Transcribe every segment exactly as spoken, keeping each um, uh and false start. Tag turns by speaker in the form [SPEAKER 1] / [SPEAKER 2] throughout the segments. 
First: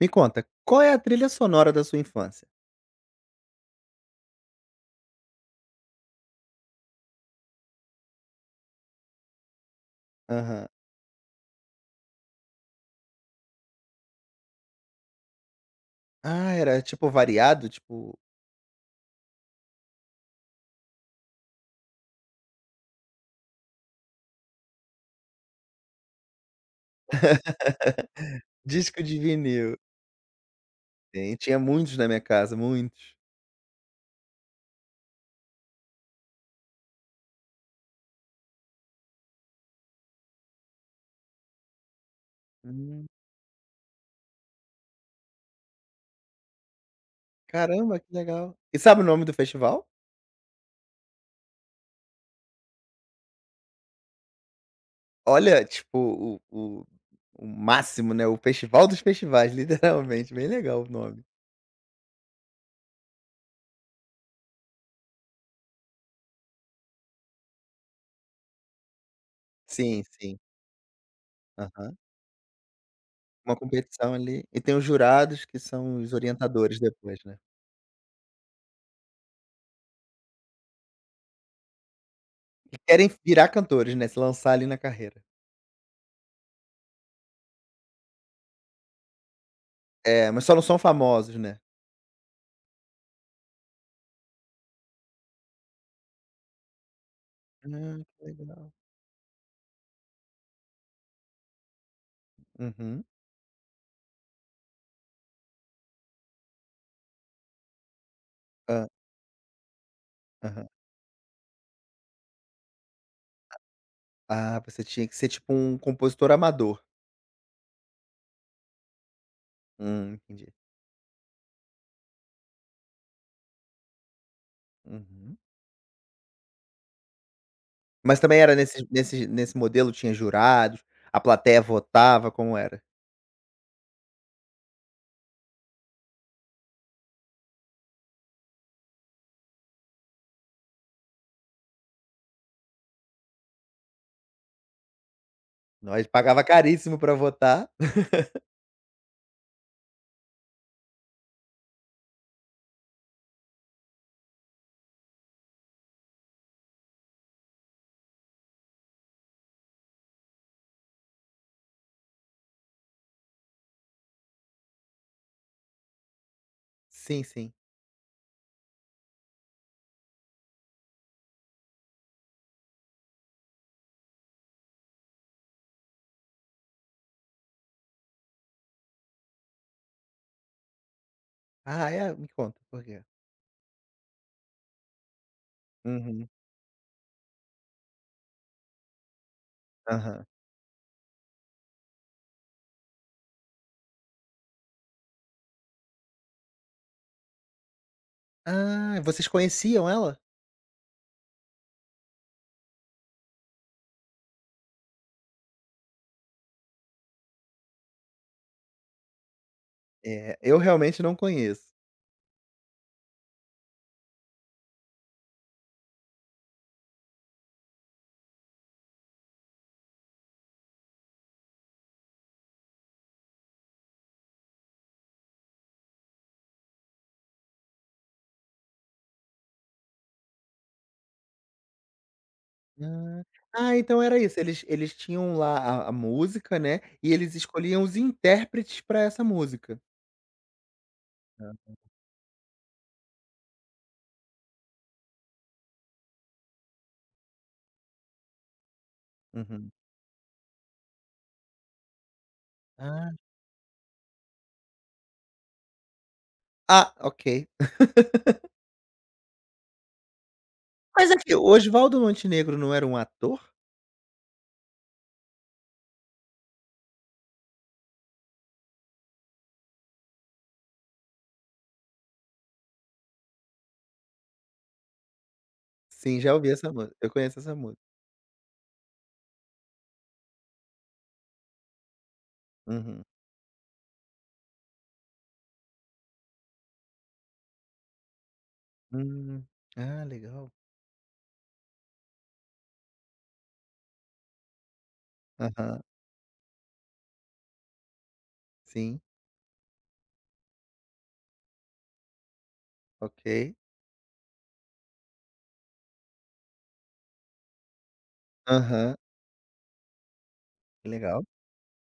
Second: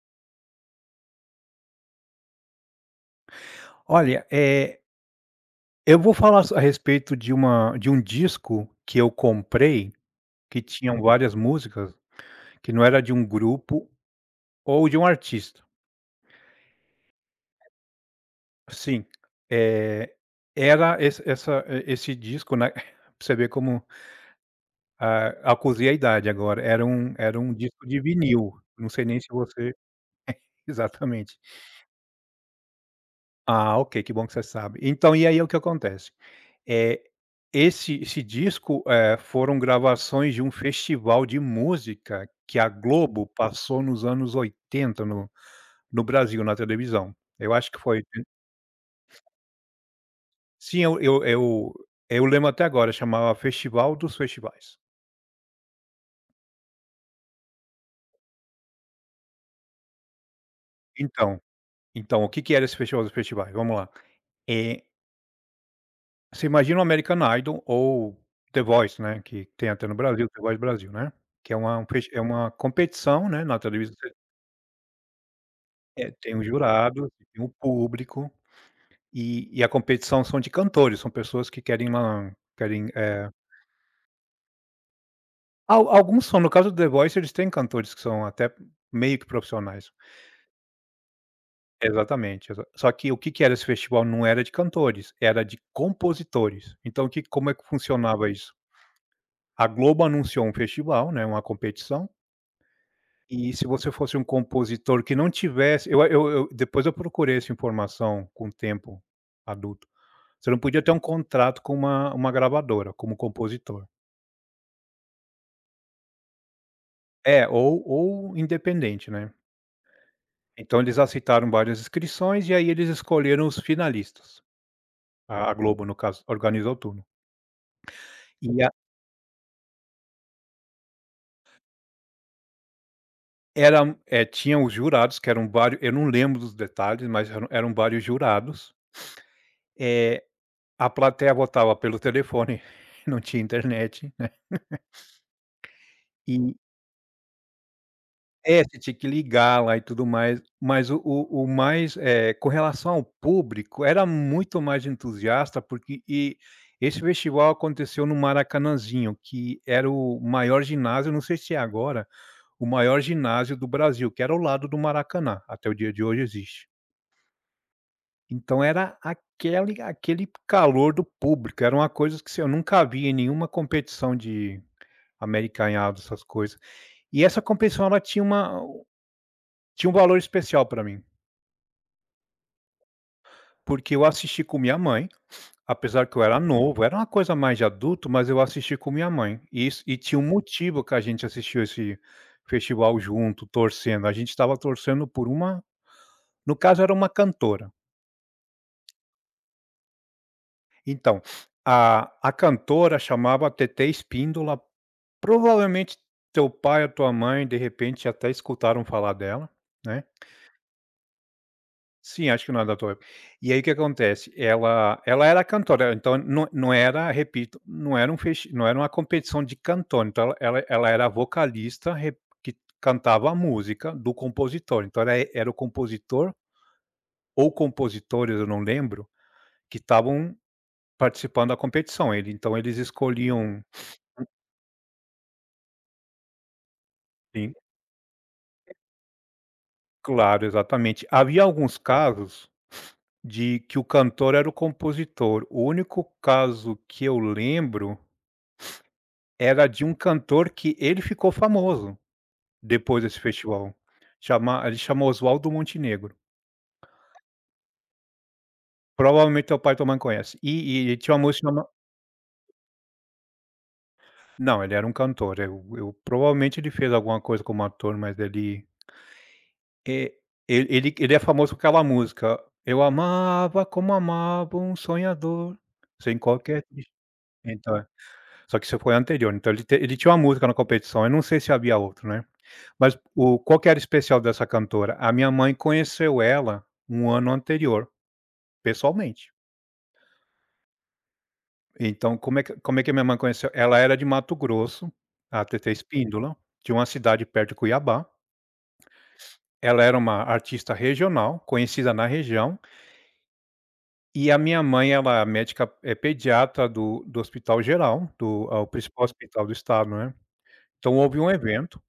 [SPEAKER 1] Me conta, qual é a trilha sonora da sua infância?
[SPEAKER 2] Olha, eh, eu vou falar so a respeito de uma de um disco que eu comprei, que
[SPEAKER 1] Aham.
[SPEAKER 2] tinham várias músicas, que não era de um grupo ou de um artista.
[SPEAKER 1] Ah, era tipo variado, tipo
[SPEAKER 2] Sim, eh, era esse essa e esse disco, né, pra você ver como, ah, acusei a idade agora, era um era um disco de vinil, não
[SPEAKER 1] disco
[SPEAKER 2] sei
[SPEAKER 1] de
[SPEAKER 2] nem se você
[SPEAKER 1] vinil. Tem,
[SPEAKER 2] exatamente.
[SPEAKER 1] tinha muitos na minha casa, muitos.
[SPEAKER 2] Ah, ok, que bom que você sabe. Então, e aí o que acontece? É esse esse disco, eh, foram gravações de um festival de música que a
[SPEAKER 1] Hum,
[SPEAKER 2] Globo passou nos anos oitenta no no Brasil, na televisão. Eu acho que
[SPEAKER 1] Caramba,
[SPEAKER 2] foi
[SPEAKER 1] que legal. E sabe o nome do festival?
[SPEAKER 2] sim, eu eu eu eu lembro até agora, chamava Festival dos Festivais.
[SPEAKER 1] Olha, tipo, o, o, o máximo, né? O festival dos festivais, literalmente. Bem legal o nome.
[SPEAKER 2] Então então, o que que era esse Festival dos Festivais? Vamos lá. Eh, Você imagina o American Idol ou The Voice, né, que tem até no
[SPEAKER 1] Sim,
[SPEAKER 2] Brasil,
[SPEAKER 1] sim.
[SPEAKER 2] The Voice Brasil, né, que é uma um
[SPEAKER 1] Aham.
[SPEAKER 2] fes é uma competição, né,
[SPEAKER 1] Uma
[SPEAKER 2] na televisão.
[SPEAKER 1] competição ali. E tem os jurados, que são
[SPEAKER 2] É,
[SPEAKER 1] os
[SPEAKER 2] tem um
[SPEAKER 1] orientadores
[SPEAKER 2] jurado,
[SPEAKER 1] depois, né?
[SPEAKER 2] tem um público, e e a competição são de cantores, são pessoas que querem uma
[SPEAKER 1] Que
[SPEAKER 2] querem,
[SPEAKER 1] querem
[SPEAKER 2] eh,
[SPEAKER 1] virar cantores, né? Se lançar ali na carreira.
[SPEAKER 2] al alguns são, no caso do The Voice, eles têm cantores que são até meio que profissionais.
[SPEAKER 1] É, mas só não são famosos, né?
[SPEAKER 2] Exatamente, exa só que o que que era esse festival? Não era de cantores, era de compositores. Então o que como é que
[SPEAKER 1] Ah, que
[SPEAKER 2] funcionava isso?
[SPEAKER 1] legal.
[SPEAKER 2] A Globo anunciou um festival, né, uma competição,
[SPEAKER 1] Uhum.
[SPEAKER 2] e se você fosse um compositor que não tivesse eu eu eu depois eu procurei essa informação com o
[SPEAKER 1] Hã.
[SPEAKER 2] tempo adulto. Você não
[SPEAKER 1] Aham.
[SPEAKER 2] podia ter um contrato com uma uma gravadora, como compositor.
[SPEAKER 1] Ah, você tinha que ser tipo um compositor amador.
[SPEAKER 2] É, ou ou independente, né.
[SPEAKER 1] Hum, entendi.
[SPEAKER 2] Então eles aceitaram várias inscrições, e aí eles escolheram os finalistas.
[SPEAKER 1] Uhum.
[SPEAKER 2] A a Globo, no caso, organizou tudo.
[SPEAKER 1] Mas também era
[SPEAKER 2] E a
[SPEAKER 1] nesse nesse nesse modelo tinha jurados, a plateia votava, como era?
[SPEAKER 2] Era, eh, tinha os jurados que eram vários. Eu não lembro dos detalhes, mas eram eram vários jurados. É, a plateia votava pelo telefone, não tinha internet, né,
[SPEAKER 1] Nós pagava
[SPEAKER 2] e
[SPEAKER 1] caríssimo pra votar.
[SPEAKER 2] é, você tinha que ligar lá e tudo mais, mas o o o mais, eh, com relação ao público, era muito mais entusiasta, porque e esse festival aconteceu no Maracanãzinho, que era o maior ginásio, não sei se é agora, o maior ginásio do Brasil, que era ao lado do Maracanã, até o dia de hoje existe.
[SPEAKER 1] Sim, sim.
[SPEAKER 2] Então era aquele aquele calor do público, era uma coisa que, assim, eu nunca vi em nenhuma competição de americanhado, essas coisas. E essa competição ela tinha uma tinha um valor especial pra mim,
[SPEAKER 1] Ah, é? Me conta, por quê?
[SPEAKER 2] porque eu assisti com minha mãe, apesar que eu
[SPEAKER 1] Uhum.
[SPEAKER 2] era novo, era uma coisa mais de adulto, mas eu assisti com minha mãe. E isso e tinha
[SPEAKER 1] Aham.
[SPEAKER 2] um motivo que a gente assistiu esse festival junto, torcendo, a gente estava torcendo por uma, no caso era uma cantora.
[SPEAKER 1] Ah, vocês conheciam ela?
[SPEAKER 2] Então, a a cantora chamava Tetê Espíndola, provavelmente teu pai ou tua mãe, de repente, até escutaram falar dela, né.
[SPEAKER 1] É, eu realmente não conheço.
[SPEAKER 2] Sim, acho que não é da Atuai. E aí o que acontece, ela ela era cantora, então não não era, repito, não era um festi não era uma competição de cantor, então ela ela ela era vocalista re que cantava a música do compositor, então era era o compositor ou compositores, eu não lembro, que estavam participando da competição, ele então eles
[SPEAKER 1] Ah.
[SPEAKER 2] escolhiam
[SPEAKER 1] Ah, então era isso, eles eles tinham lá a a música, né, e eles
[SPEAKER 2] sim,
[SPEAKER 1] escolhiam os intérpretes para essa música.
[SPEAKER 2] claro, exatamente. Havia alguns casos de que o cantor era o compositor, o único caso que eu lembro era
[SPEAKER 1] Uhum.
[SPEAKER 2] de um cantor que ele ficou famoso depois
[SPEAKER 1] Ah,
[SPEAKER 2] desse festival. Chama ele chama Oswaldo Montenegro.
[SPEAKER 1] ah, ok.
[SPEAKER 2] Provavelmente teu pai e tua mãe conhece. E e ele
[SPEAKER 1] Mas
[SPEAKER 2] tinha uma
[SPEAKER 1] aqui, o
[SPEAKER 2] música chama
[SPEAKER 1] Oswaldo Montenegro não era um ator?
[SPEAKER 2] não, ele era um cantor. Eu eu provavelmente ele fez alguma coisa como ator, mas ele é ele ele ele é famoso por aquela música: "Eu amava como amava um sonhador, sem
[SPEAKER 1] Sim, já ouvi
[SPEAKER 2] qualquer"
[SPEAKER 1] essa
[SPEAKER 2] tri-
[SPEAKER 1] música. Eu conheço essa
[SPEAKER 2] então,
[SPEAKER 1] música.
[SPEAKER 2] é. Só que isso foi anterior, então ele te ele tinha uma música na competição, eu não sei se havia outro, né. Mas
[SPEAKER 1] Uhum.
[SPEAKER 2] o qual que era o especial dessa cantora? A minha mãe conheceu ela um ano anterior, pessoalmente.
[SPEAKER 1] Hum. Ah, legal.
[SPEAKER 2] Então, como é que como é que a minha mãe conheceu? Ela era de Mato Grosso, a T T
[SPEAKER 1] Aham.
[SPEAKER 2] Espíndola, de uma cidade perto de Cuiabá.
[SPEAKER 1] Sim,
[SPEAKER 2] Ela era uma artista regional, conhecida na região,
[SPEAKER 1] ok.
[SPEAKER 2] e a minha mãe, ela é médica, é pediatra do do Hospital Geral, do é o
[SPEAKER 1] Aham.
[SPEAKER 2] principal hospital do estado, né.
[SPEAKER 1] Que
[SPEAKER 2] Então houve
[SPEAKER 1] legal.
[SPEAKER 2] um evento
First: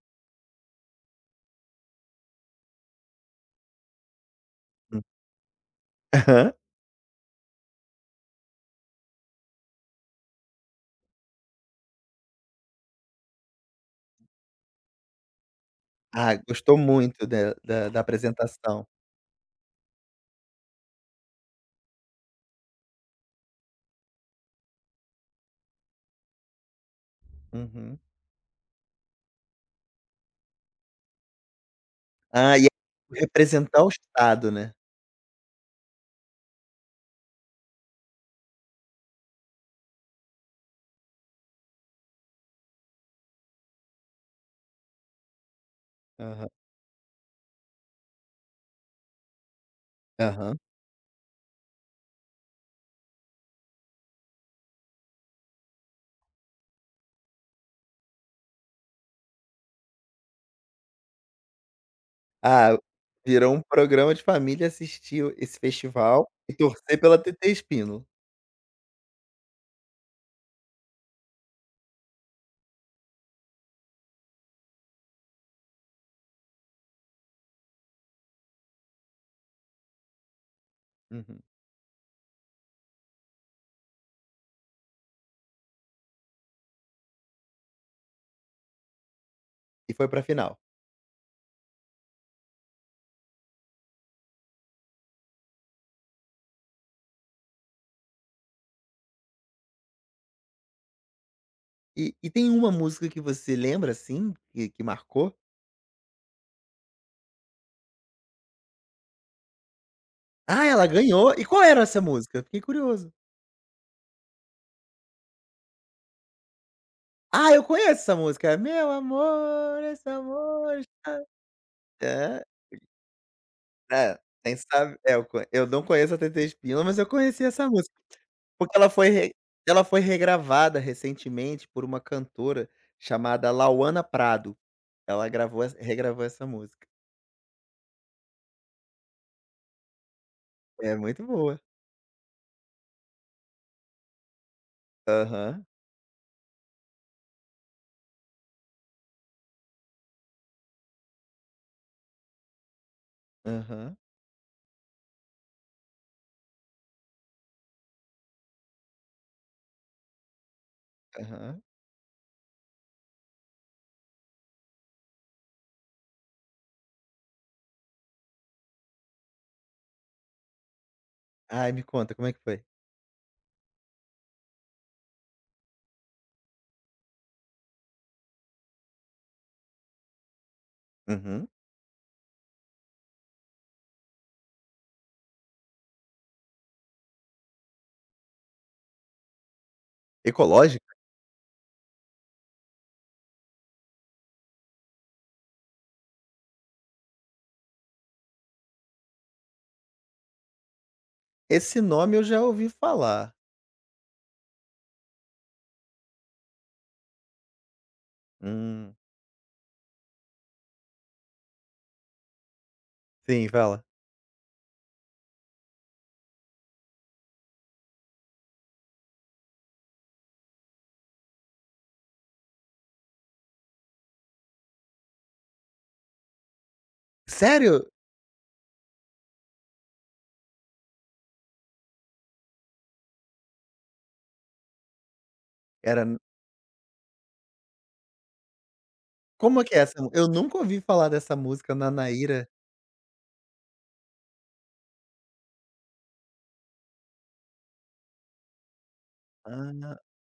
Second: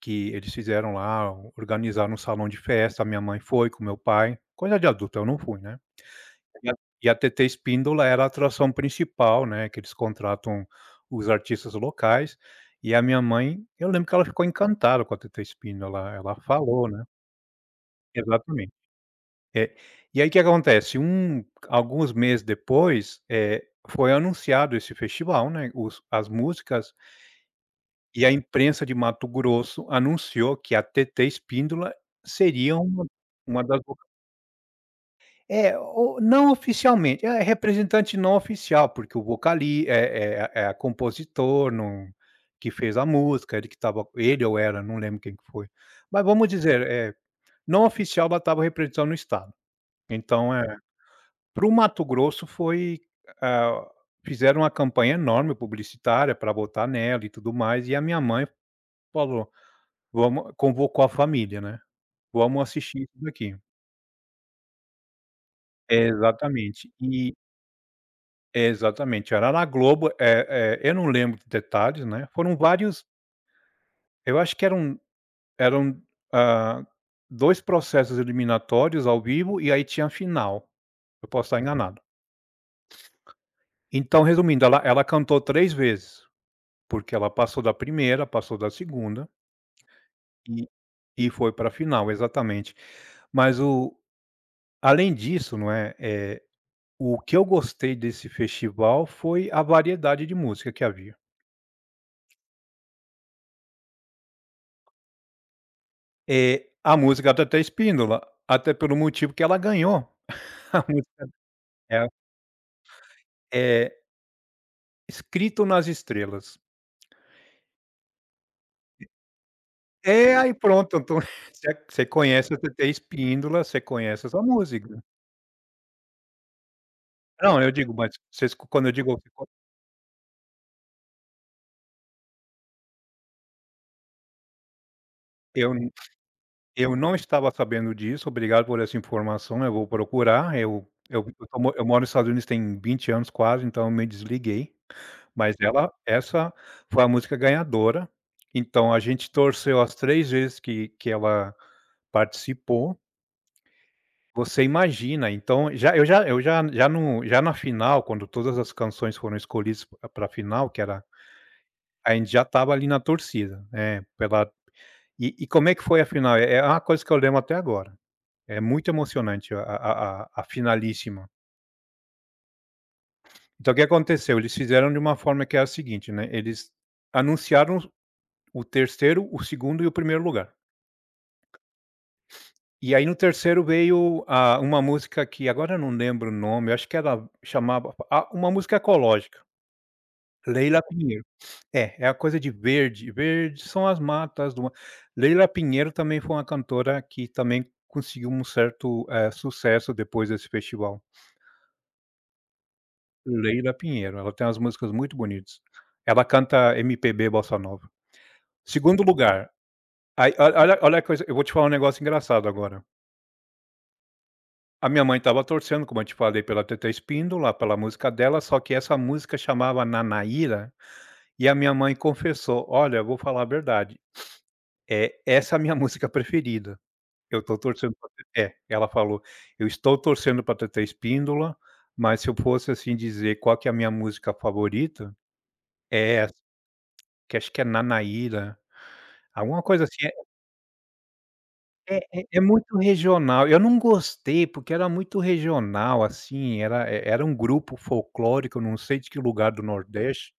[SPEAKER 2] que eles fizeram lá, organizaram um salão de festa, a minha mãe foi com meu pai, coisa de
[SPEAKER 1] Hum.
[SPEAKER 2] adulto, eu não fui, né.
[SPEAKER 1] Aham.
[SPEAKER 2] E a e a T T Espíndola era a atração principal, né, que eles contratam os artistas locais, e a minha mãe, eu lembro que ela ficou encantada com a T T Espíndola,
[SPEAKER 1] Ah,
[SPEAKER 2] ela
[SPEAKER 1] gostou
[SPEAKER 2] falou, né,
[SPEAKER 1] muito da da da
[SPEAKER 2] exatamente.
[SPEAKER 1] apresentação.
[SPEAKER 2] É. E aí o que acontece, um alguns meses depois, eh, foi anunciado esse festival, né, os as músicas,
[SPEAKER 1] Uhum.
[SPEAKER 2] e a imprensa de Mato Grosso anunciou que a T T Espíndola
[SPEAKER 1] Ah, e
[SPEAKER 2] seria uma
[SPEAKER 1] é
[SPEAKER 2] uma das
[SPEAKER 1] representar o estado, né.
[SPEAKER 2] é, o não oficialmente, é representante não oficial, porque o vocali é é é compositor não que fez a música, ele que estava ele ou ela, não lembro quem que foi. Mas vamos
[SPEAKER 1] Aham.
[SPEAKER 2] dizer, é não oficial, ela estava representando o estado. Então,
[SPEAKER 1] Aham.
[SPEAKER 2] é, para o Mato Grosso foi, ah, fizeram uma campanha enorme publicitária para votar nela e tudo mais, e a minha mãe falou: "Vamos", convocou a família, né, "Vamos
[SPEAKER 1] Ah,
[SPEAKER 2] assistir isso daqui".
[SPEAKER 1] virou um programa de família assistir o esse festival e
[SPEAKER 2] Exatamente.
[SPEAKER 1] torcer pela
[SPEAKER 2] E
[SPEAKER 1] tetê Espino.
[SPEAKER 2] Exatamente, era na Globo, eh eh, eu não lembro de detalhes, né, foram vários, eu acho que eram eram, hã, dois processos eliminatórios ao vivo e aí tinha a final, eu
[SPEAKER 1] Uhum.
[SPEAKER 2] posso estar enganado. Então resumindo, ela ela cantou três vezes, porque ela passou da primeira, passou da segunda
[SPEAKER 1] E foi pra final.
[SPEAKER 2] e e foi pra final, exatamente. Mas o além disso, não é, eh, o que eu gostei desse festival foi a variedade de música que havia.
[SPEAKER 1] E e tem uma música que você lembra, assim, que que marcou?
[SPEAKER 2] É a música da Teta Espíndola, até pelo motivo que ela ganhou.
[SPEAKER 1] Ah,
[SPEAKER 2] A
[SPEAKER 1] ela
[SPEAKER 2] música
[SPEAKER 1] ganhou? E qual era essa
[SPEAKER 2] é
[SPEAKER 1] música? Fiquei curioso.
[SPEAKER 2] é Escrito nas Estrelas.
[SPEAKER 1] Ah, eu conheço essa música. Meu amor, esse
[SPEAKER 2] É, aí
[SPEAKER 1] amor.
[SPEAKER 2] pronto, então você você
[SPEAKER 1] É,
[SPEAKER 2] conhece a Teta Espíndola, você
[SPEAKER 1] é,
[SPEAKER 2] conhece essa
[SPEAKER 1] quem sabe
[SPEAKER 2] música.
[SPEAKER 1] é, eu co eu não conheço a tetê Espíndola, mas eu conheci
[SPEAKER 2] Não,
[SPEAKER 1] essa
[SPEAKER 2] eu digo,
[SPEAKER 1] música,
[SPEAKER 2] mas vocês
[SPEAKER 1] porque
[SPEAKER 2] quando
[SPEAKER 1] ela
[SPEAKER 2] eu
[SPEAKER 1] foi
[SPEAKER 2] digo
[SPEAKER 1] re ela foi regravada recentemente por uma cantora chamada Lauana Prado. Ela gravou
[SPEAKER 2] eu
[SPEAKER 1] essa regravou essa música.
[SPEAKER 2] eu não estava sabendo disso, obrigado por essa informação, eu vou procurar, eu
[SPEAKER 1] É muito
[SPEAKER 2] eu eu
[SPEAKER 1] boa.
[SPEAKER 2] mo eu moro nos Estados Unidos tem vinte anos quase, então eu me desliguei. Mas
[SPEAKER 1] Aham,
[SPEAKER 2] ela essa foi a música ganhadora, então a gente torceu as três vezes que que ela participou.
[SPEAKER 1] aham,
[SPEAKER 2] Você imagina, então já eu já eu já já no já na final, quando todas as canções foram escolhidas para a final, que era
[SPEAKER 1] aham.
[SPEAKER 2] a gente já estava ali na torcida, né, pela e e como é que foi a final? É é uma coisa que eu lembro até agora. É muito emocionante a a a a finalíssima.
[SPEAKER 1] Ai, me conta, como é que foi?
[SPEAKER 2] Então o que aconteceu? Eles fizeram de uma forma que é a seguinte, né, eles anunciaram o terceiro, o segundo e o primeiro lugar.
[SPEAKER 1] Uhum.
[SPEAKER 2] E aí no terceiro veio a uma música que agora eu não lembro o nome, eu acho que ela chamava ah, uma música ecológica, Leila
[SPEAKER 1] Ecológica?
[SPEAKER 2] Pinheiro. É, é a coisa de verde, verde são as matas do ma Leila Pinheiro também foi uma cantora que também conseguiu um certo, eh, sucesso depois desse festival.
[SPEAKER 1] Esse nome eu já ouvi falar.
[SPEAKER 2] Leila Pinheiro, ela tem umas músicas muito bonitas. Ela canta M P B bossa nova.
[SPEAKER 1] Hum.
[SPEAKER 2] Segundo lugar, aí olha olha olha a coisa, eu vou te falar um negócio engraçado agora.
[SPEAKER 1] Sim, fala.
[SPEAKER 2] A minha mãe estava torcendo, como eu te falei, pela Tetê Espíndola, pela música dela, só que essa música chamava Nanaíra, e a minha mãe confessou: "Olha, eu vou falar a verdade, é essa é a minha música preferida, eu estou
[SPEAKER 1] Sério?
[SPEAKER 2] torcendo pra Tetê". Ela falou: "Eu estou torcendo pra Tetê Espíndola, mas se eu fosse, assim, dizer qual que é a minha música favorita, é
[SPEAKER 1] Era
[SPEAKER 2] essa, que acho que é Nanaíra",
[SPEAKER 1] como
[SPEAKER 2] alguma
[SPEAKER 1] é que é
[SPEAKER 2] coisa
[SPEAKER 1] essa
[SPEAKER 2] assim.
[SPEAKER 1] mu- eu nunca ouvi falar dessa música,
[SPEAKER 2] É é é
[SPEAKER 1] Nanaíra.
[SPEAKER 2] muito regional. Eu não gostei, porque era muito regional, assim, era e era um grupo folclórico, não sei de que lugar do
[SPEAKER 1] Ah.
[SPEAKER 2] Nordeste.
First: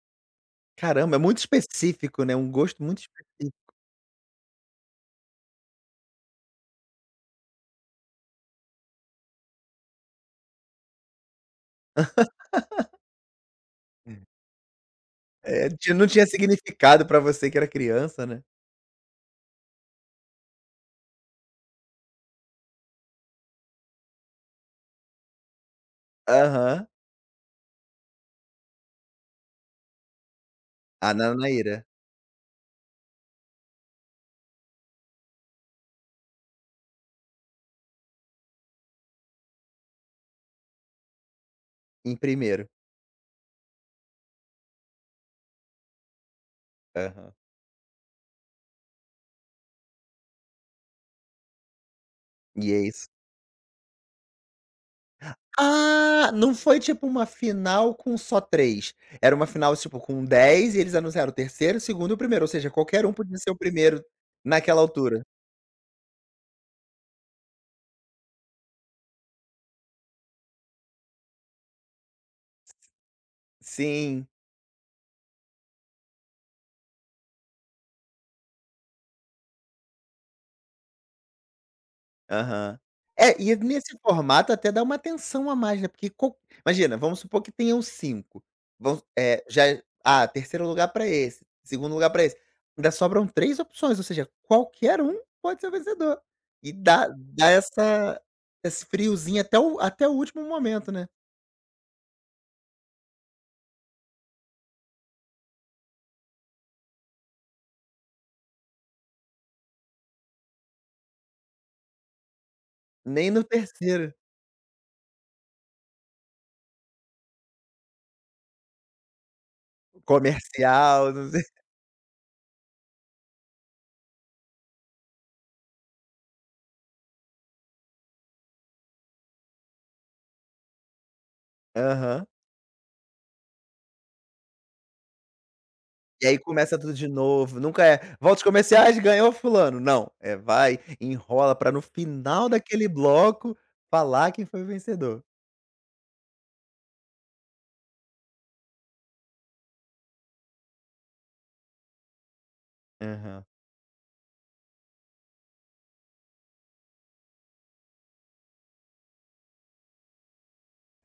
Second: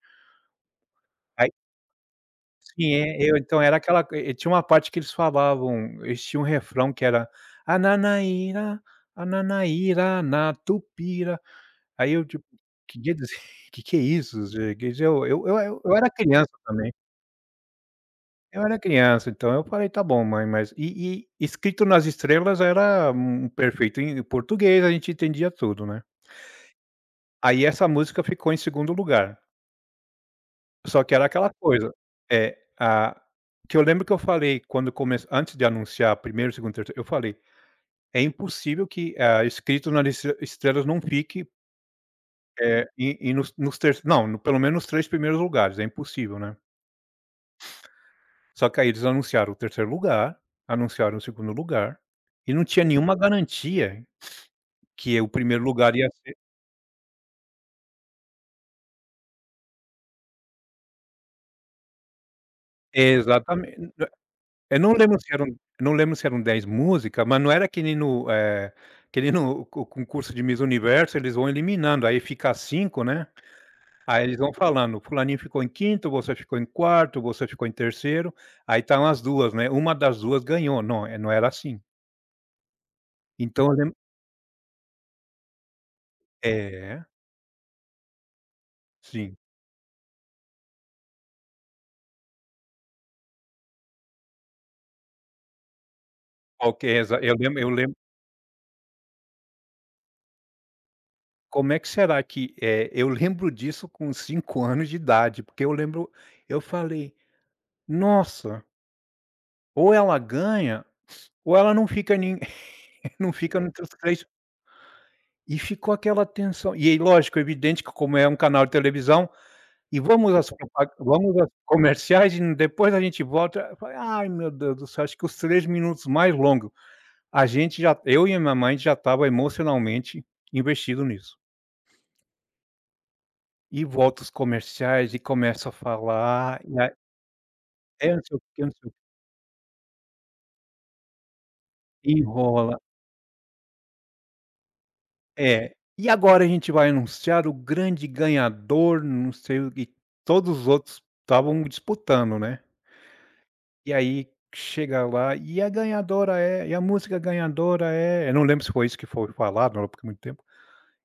[SPEAKER 1] Caramba, é muito
[SPEAKER 2] Aí
[SPEAKER 1] específico, né, um gosto
[SPEAKER 2] sim,
[SPEAKER 1] muito
[SPEAKER 2] é, eu
[SPEAKER 1] específico.
[SPEAKER 2] então era aquela e tinha uma parte que eles falavam, eles tinham um refrão que era: "Ananaíra, ananaíra, na tupira". Aí eu tipo: "Que dizer que que é isso?" Gente? Quer dizer, Eu eu
[SPEAKER 1] É,
[SPEAKER 2] eu
[SPEAKER 1] ti
[SPEAKER 2] eu
[SPEAKER 1] não
[SPEAKER 2] era
[SPEAKER 1] tinha
[SPEAKER 2] criança também.
[SPEAKER 1] significado pra você que era criança, né.
[SPEAKER 2] Eu era criança, então eu falei: "Tá bom, mãe", mas e e Escrito nas Estrelas era um perfeito em português, a gente entendia tudo, né.
[SPEAKER 1] Aham.
[SPEAKER 2] Aí essa música ficou em segundo lugar, só que
[SPEAKER 1] A
[SPEAKER 2] era aquela
[SPEAKER 1] Nanaíra,
[SPEAKER 2] coisa, é, a que eu lembro que eu falei quando come antes de anunciar primeiro, segundo, terceiro, eu falei: "É impossível que, ah, Escrito nas Estre Estrelas não fique,
[SPEAKER 1] em primeiro.
[SPEAKER 2] eh, e e nos nos ter não, no- pelo menos nos três primeiros lugares, é impossível, né".
[SPEAKER 1] Aham.
[SPEAKER 2] Só que aí eles anunciaram o terceiro lugar, anunciaram o segundo lugar, e não
[SPEAKER 1] E
[SPEAKER 2] tinha
[SPEAKER 1] é isso.
[SPEAKER 2] nenhuma garantia que o primeiro lugar ia
[SPEAKER 1] Ah,
[SPEAKER 2] ser
[SPEAKER 1] não foi tipo uma final com só três. Era uma final, tipo, com dez e eles anunciaram o terceiro, o segundo e o primeiro, ou seja, qualquer um podia ser o
[SPEAKER 2] exatamen
[SPEAKER 1] primeiro naquela
[SPEAKER 2] eu não lembro
[SPEAKER 1] altura.
[SPEAKER 2] se eram não lembro se eram dez músicas, mas não era que nem no, eh, que nem no co concurso de Miss Universo. Eles vão eliminando, aí fica cinco, né, aí
[SPEAKER 1] Sim.
[SPEAKER 2] eles vão falando: "Fulaninho ficou em quinto, você ficou em quarto, você ficou em terceiro", aí estão as duas, né, uma das duas ganhou. Não, eh, não era assim.
[SPEAKER 1] Aham. É, e
[SPEAKER 2] Então eu lembro,
[SPEAKER 1] nesse formato até dá uma tensão a mais, né, porque co imagina,
[SPEAKER 2] é,
[SPEAKER 1] vamos supor que tenham cinco vamos
[SPEAKER 2] sim.
[SPEAKER 1] é já ah, terceiro lugar para esse, segundo lugar para esse, ainda sobram três opções, ou seja, qualquer um pode ser vencedor. E
[SPEAKER 2] Qualquer
[SPEAKER 1] dá
[SPEAKER 2] exa eu
[SPEAKER 1] dá
[SPEAKER 2] lembro eu lembro
[SPEAKER 1] essa esse friozinho até o até o último momento, né.
[SPEAKER 2] Como é que será que é? Eu lembro disso com cinco anos de idade, porque eu lembro, eu falei: "Nossa, ou ela ganha, ou ela não fica nem
[SPEAKER 1] Nem
[SPEAKER 2] não
[SPEAKER 1] no
[SPEAKER 2] fica entre os
[SPEAKER 1] terceiro.
[SPEAKER 2] três." E ficou aquela tensão. E aí, lógico, evidente que como é um canal de televisão, e vamos às propa
[SPEAKER 1] Comercial, não
[SPEAKER 2] vamos
[SPEAKER 1] sei.
[SPEAKER 2] às comerciais e depois a gente volta. Eu falei: "Ai, meu Deus do céu", acho que os três minutos mais longos. A gente já eu e a minha mãe já estava emocionalmente investido nisso.
[SPEAKER 1] Aham.
[SPEAKER 2] E volta os comerciais e começa a
[SPEAKER 1] E aí
[SPEAKER 2] falar,
[SPEAKER 1] começa
[SPEAKER 2] e a
[SPEAKER 1] tudo de novo, nunca é:
[SPEAKER 2] é não sei
[SPEAKER 1] "Volta
[SPEAKER 2] o
[SPEAKER 1] os
[SPEAKER 2] quê, não sei o
[SPEAKER 1] comerciais, ganhou fulano", não, é vai, enrola pra no
[SPEAKER 2] quê,
[SPEAKER 1] final
[SPEAKER 2] enrola.
[SPEAKER 1] daquele bloco falar quem foi o vencedor.
[SPEAKER 2] É. E agora a gente vai anunciar o grande ganhador, não sei o e todos os outros estavam disputando, né.
[SPEAKER 1] Aham,
[SPEAKER 2] E aí chega lá, e a ganhadora é, e a música ganhadora é, eu não lembro se foi isso que foi falado, não, porque é muito tempo,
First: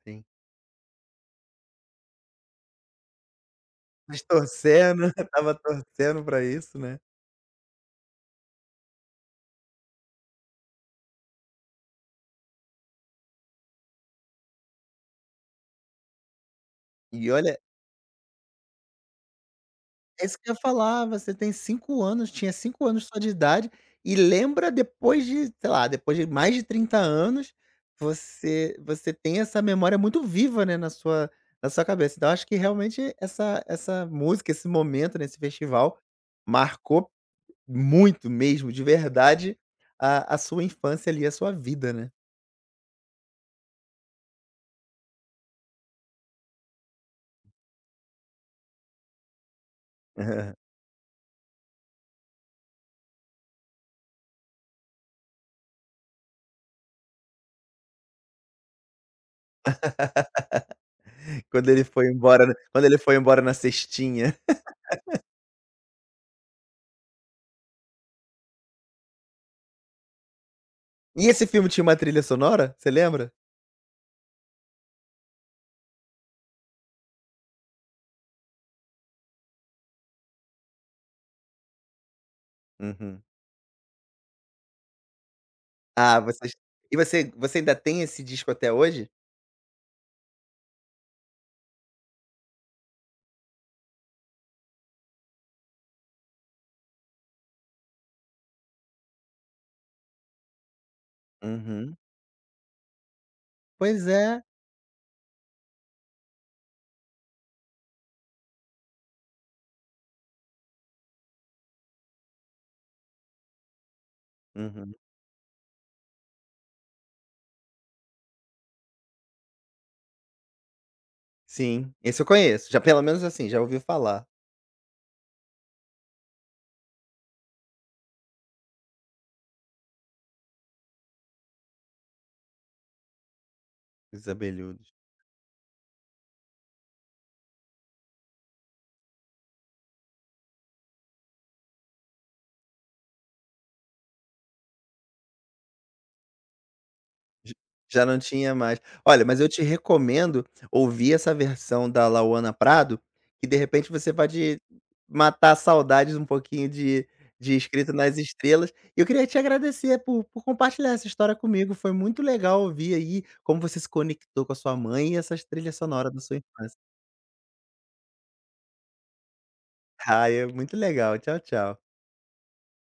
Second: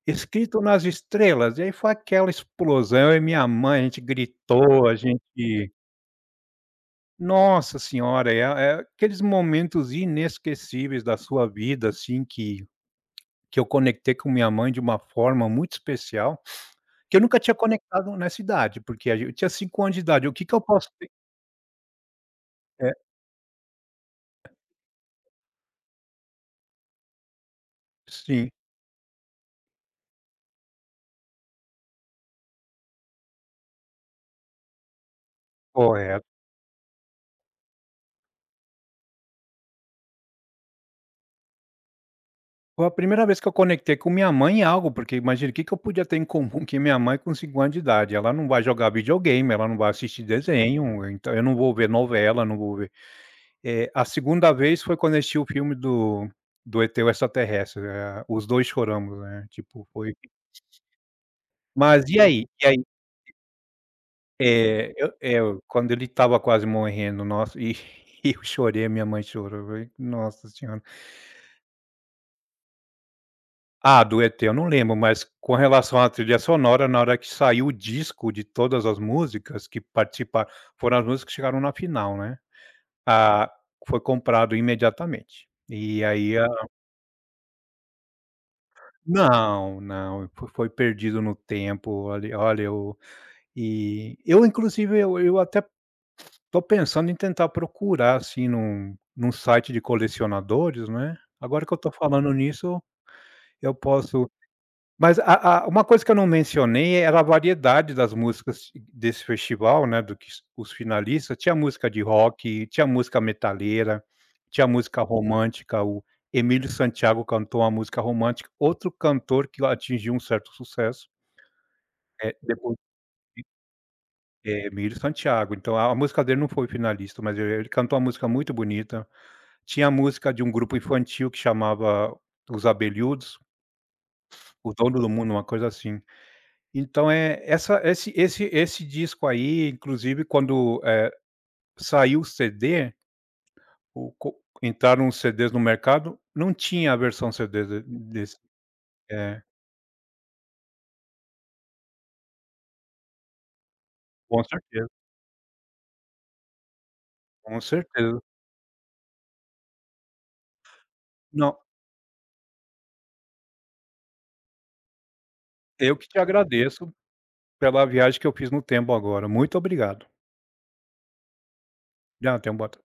[SPEAKER 1] sim.
[SPEAKER 2] "Escrito nas Estrelas", e aí foi aquela explosão, eu e minha mãe, a gente
[SPEAKER 1] Mas
[SPEAKER 2] gritou, a
[SPEAKER 1] torcendo, estava
[SPEAKER 2] gente.
[SPEAKER 1] torcendo pra isso, né.
[SPEAKER 2] Nossa senhora, é é aqueles momentos inesquecíveis da sua vida, assim, que que eu conectei com minha mãe de uma forma muito especial, que eu
[SPEAKER 1] E
[SPEAKER 2] nunca tinha
[SPEAKER 1] olha.
[SPEAKER 2] conectado nessa idade, porque a gen eu tinha cinco anos de
[SPEAKER 1] É
[SPEAKER 2] idade, o
[SPEAKER 1] isso
[SPEAKER 2] que
[SPEAKER 1] que eu
[SPEAKER 2] que
[SPEAKER 1] ia
[SPEAKER 2] eu posso
[SPEAKER 1] falar,
[SPEAKER 2] ter,
[SPEAKER 1] você tem cinco anos, tinha cinco
[SPEAKER 2] é,
[SPEAKER 1] anos só de idade e lembra depois de, sei lá, depois de mais de trinta anos,
[SPEAKER 2] sim,
[SPEAKER 1] você você tem essa memória muito viva, né, na sua na sua cabeça. Então eu acho que realmente essa essa música, esse momento nesse festival,
[SPEAKER 2] correto.
[SPEAKER 1] marcou muito mesmo, de verdade, a a sua infância ali, a sua vida, né.
[SPEAKER 2] Foi a primeira vez que eu conectei com minha mãe em algo, porque imagina, o que que eu podia ter em comum que minha mãe com cinco anos de idade? Ela não vai jogar videogame, ela não vai assistir desenho, então eu não vou ver novela, não vou. Eh, a segunda vez foi quando eu assisti o filme do do E T, o extraterrestre, eh, os dois choramos, né, tipo, foi,
[SPEAKER 1] Quando ele
[SPEAKER 2] mas
[SPEAKER 1] foi
[SPEAKER 2] e aí?
[SPEAKER 1] embora
[SPEAKER 2] E aí,
[SPEAKER 1] quando ele foi embora na cestinha.
[SPEAKER 2] é, eu eu quando ele estava quase morrendo, nossa, e eu chorei, minha mãe chorou, eu falei: "Nossa senhora".
[SPEAKER 1] E esse filme tinha uma trilha sonora, você lembra?
[SPEAKER 2] Ah, do E T eu não lembro, mas com relação à trilha sonora, na hora que saiu o disco de todas as músicas que participaram, foram as músicas que chegaram na final, né,
[SPEAKER 1] Uhum.
[SPEAKER 2] ah, foi comprado imediatamente. E
[SPEAKER 1] Ah,
[SPEAKER 2] aí
[SPEAKER 1] vocês e você você ainda tem esse disco até hoje?
[SPEAKER 2] não, não, fo foi perdido no tempo, olhe olha, eu, e eu inclusive eu eu até tô pensando em tentar procurar, assim, num num site de colecionadores, né. Agora que eu tô
[SPEAKER 1] Uhum.
[SPEAKER 2] falando nisso, eu
[SPEAKER 1] Pois
[SPEAKER 2] posso,
[SPEAKER 1] é.
[SPEAKER 2] mas a a uma coisa que eu não mencionei era a variedade das músicas desse festival, né, do que s- os finalistas, tinha música de rock, tinha música metaleira, tinha
[SPEAKER 1] Uhum.
[SPEAKER 2] música romântica, o Emílio Santiago cantou uma música romântica, outro cantor que atingiu um certo sucesso,
[SPEAKER 1] Sim, esse eu
[SPEAKER 2] eh,
[SPEAKER 1] conheço.
[SPEAKER 2] depois
[SPEAKER 1] Já pelo menos, assim, já ouvi falar
[SPEAKER 2] é Emílio Santiago, então a a música dele não foi finalista, mas ele ele cantou uma música muito bonita. Tinha a música de um grupo infantil que chamava Os Abelhudos,
[SPEAKER 1] dos
[SPEAKER 2] O
[SPEAKER 1] Abelhudos.
[SPEAKER 2] Dono do Mundo, uma coisa assim. Então, é essa esse esse esse disco aí, inclusive quando, eh, saiu o C D, o co entraram os C Ds no mercado, não tinha a versão
[SPEAKER 1] J
[SPEAKER 2] C D de
[SPEAKER 1] já não
[SPEAKER 2] desse,
[SPEAKER 1] tinha mais. Olha, mas
[SPEAKER 2] é,
[SPEAKER 1] eu te recomendo ouvir essa versão da Lauana Prado, que de repente você
[SPEAKER 2] com
[SPEAKER 1] pode
[SPEAKER 2] certeza,
[SPEAKER 1] matar saudades um pouquinho de de
[SPEAKER 2] com
[SPEAKER 1] Escrito nas
[SPEAKER 2] certeza.
[SPEAKER 1] Estrelas. E eu queria te agradecer por por compartilhar essa história
[SPEAKER 2] Não,
[SPEAKER 1] comigo, foi muito legal ouvir aí como você se conectou com a sua mãe e essas trilhas
[SPEAKER 2] eu que
[SPEAKER 1] sonora
[SPEAKER 2] te
[SPEAKER 1] da sua infância.
[SPEAKER 2] agradeço pela viagem que eu fiz no tempo agora. Muito obrigado.
[SPEAKER 1] Ah, é muito legal. Tchau, tchau.
[SPEAKER 2] Já, tenha uma boa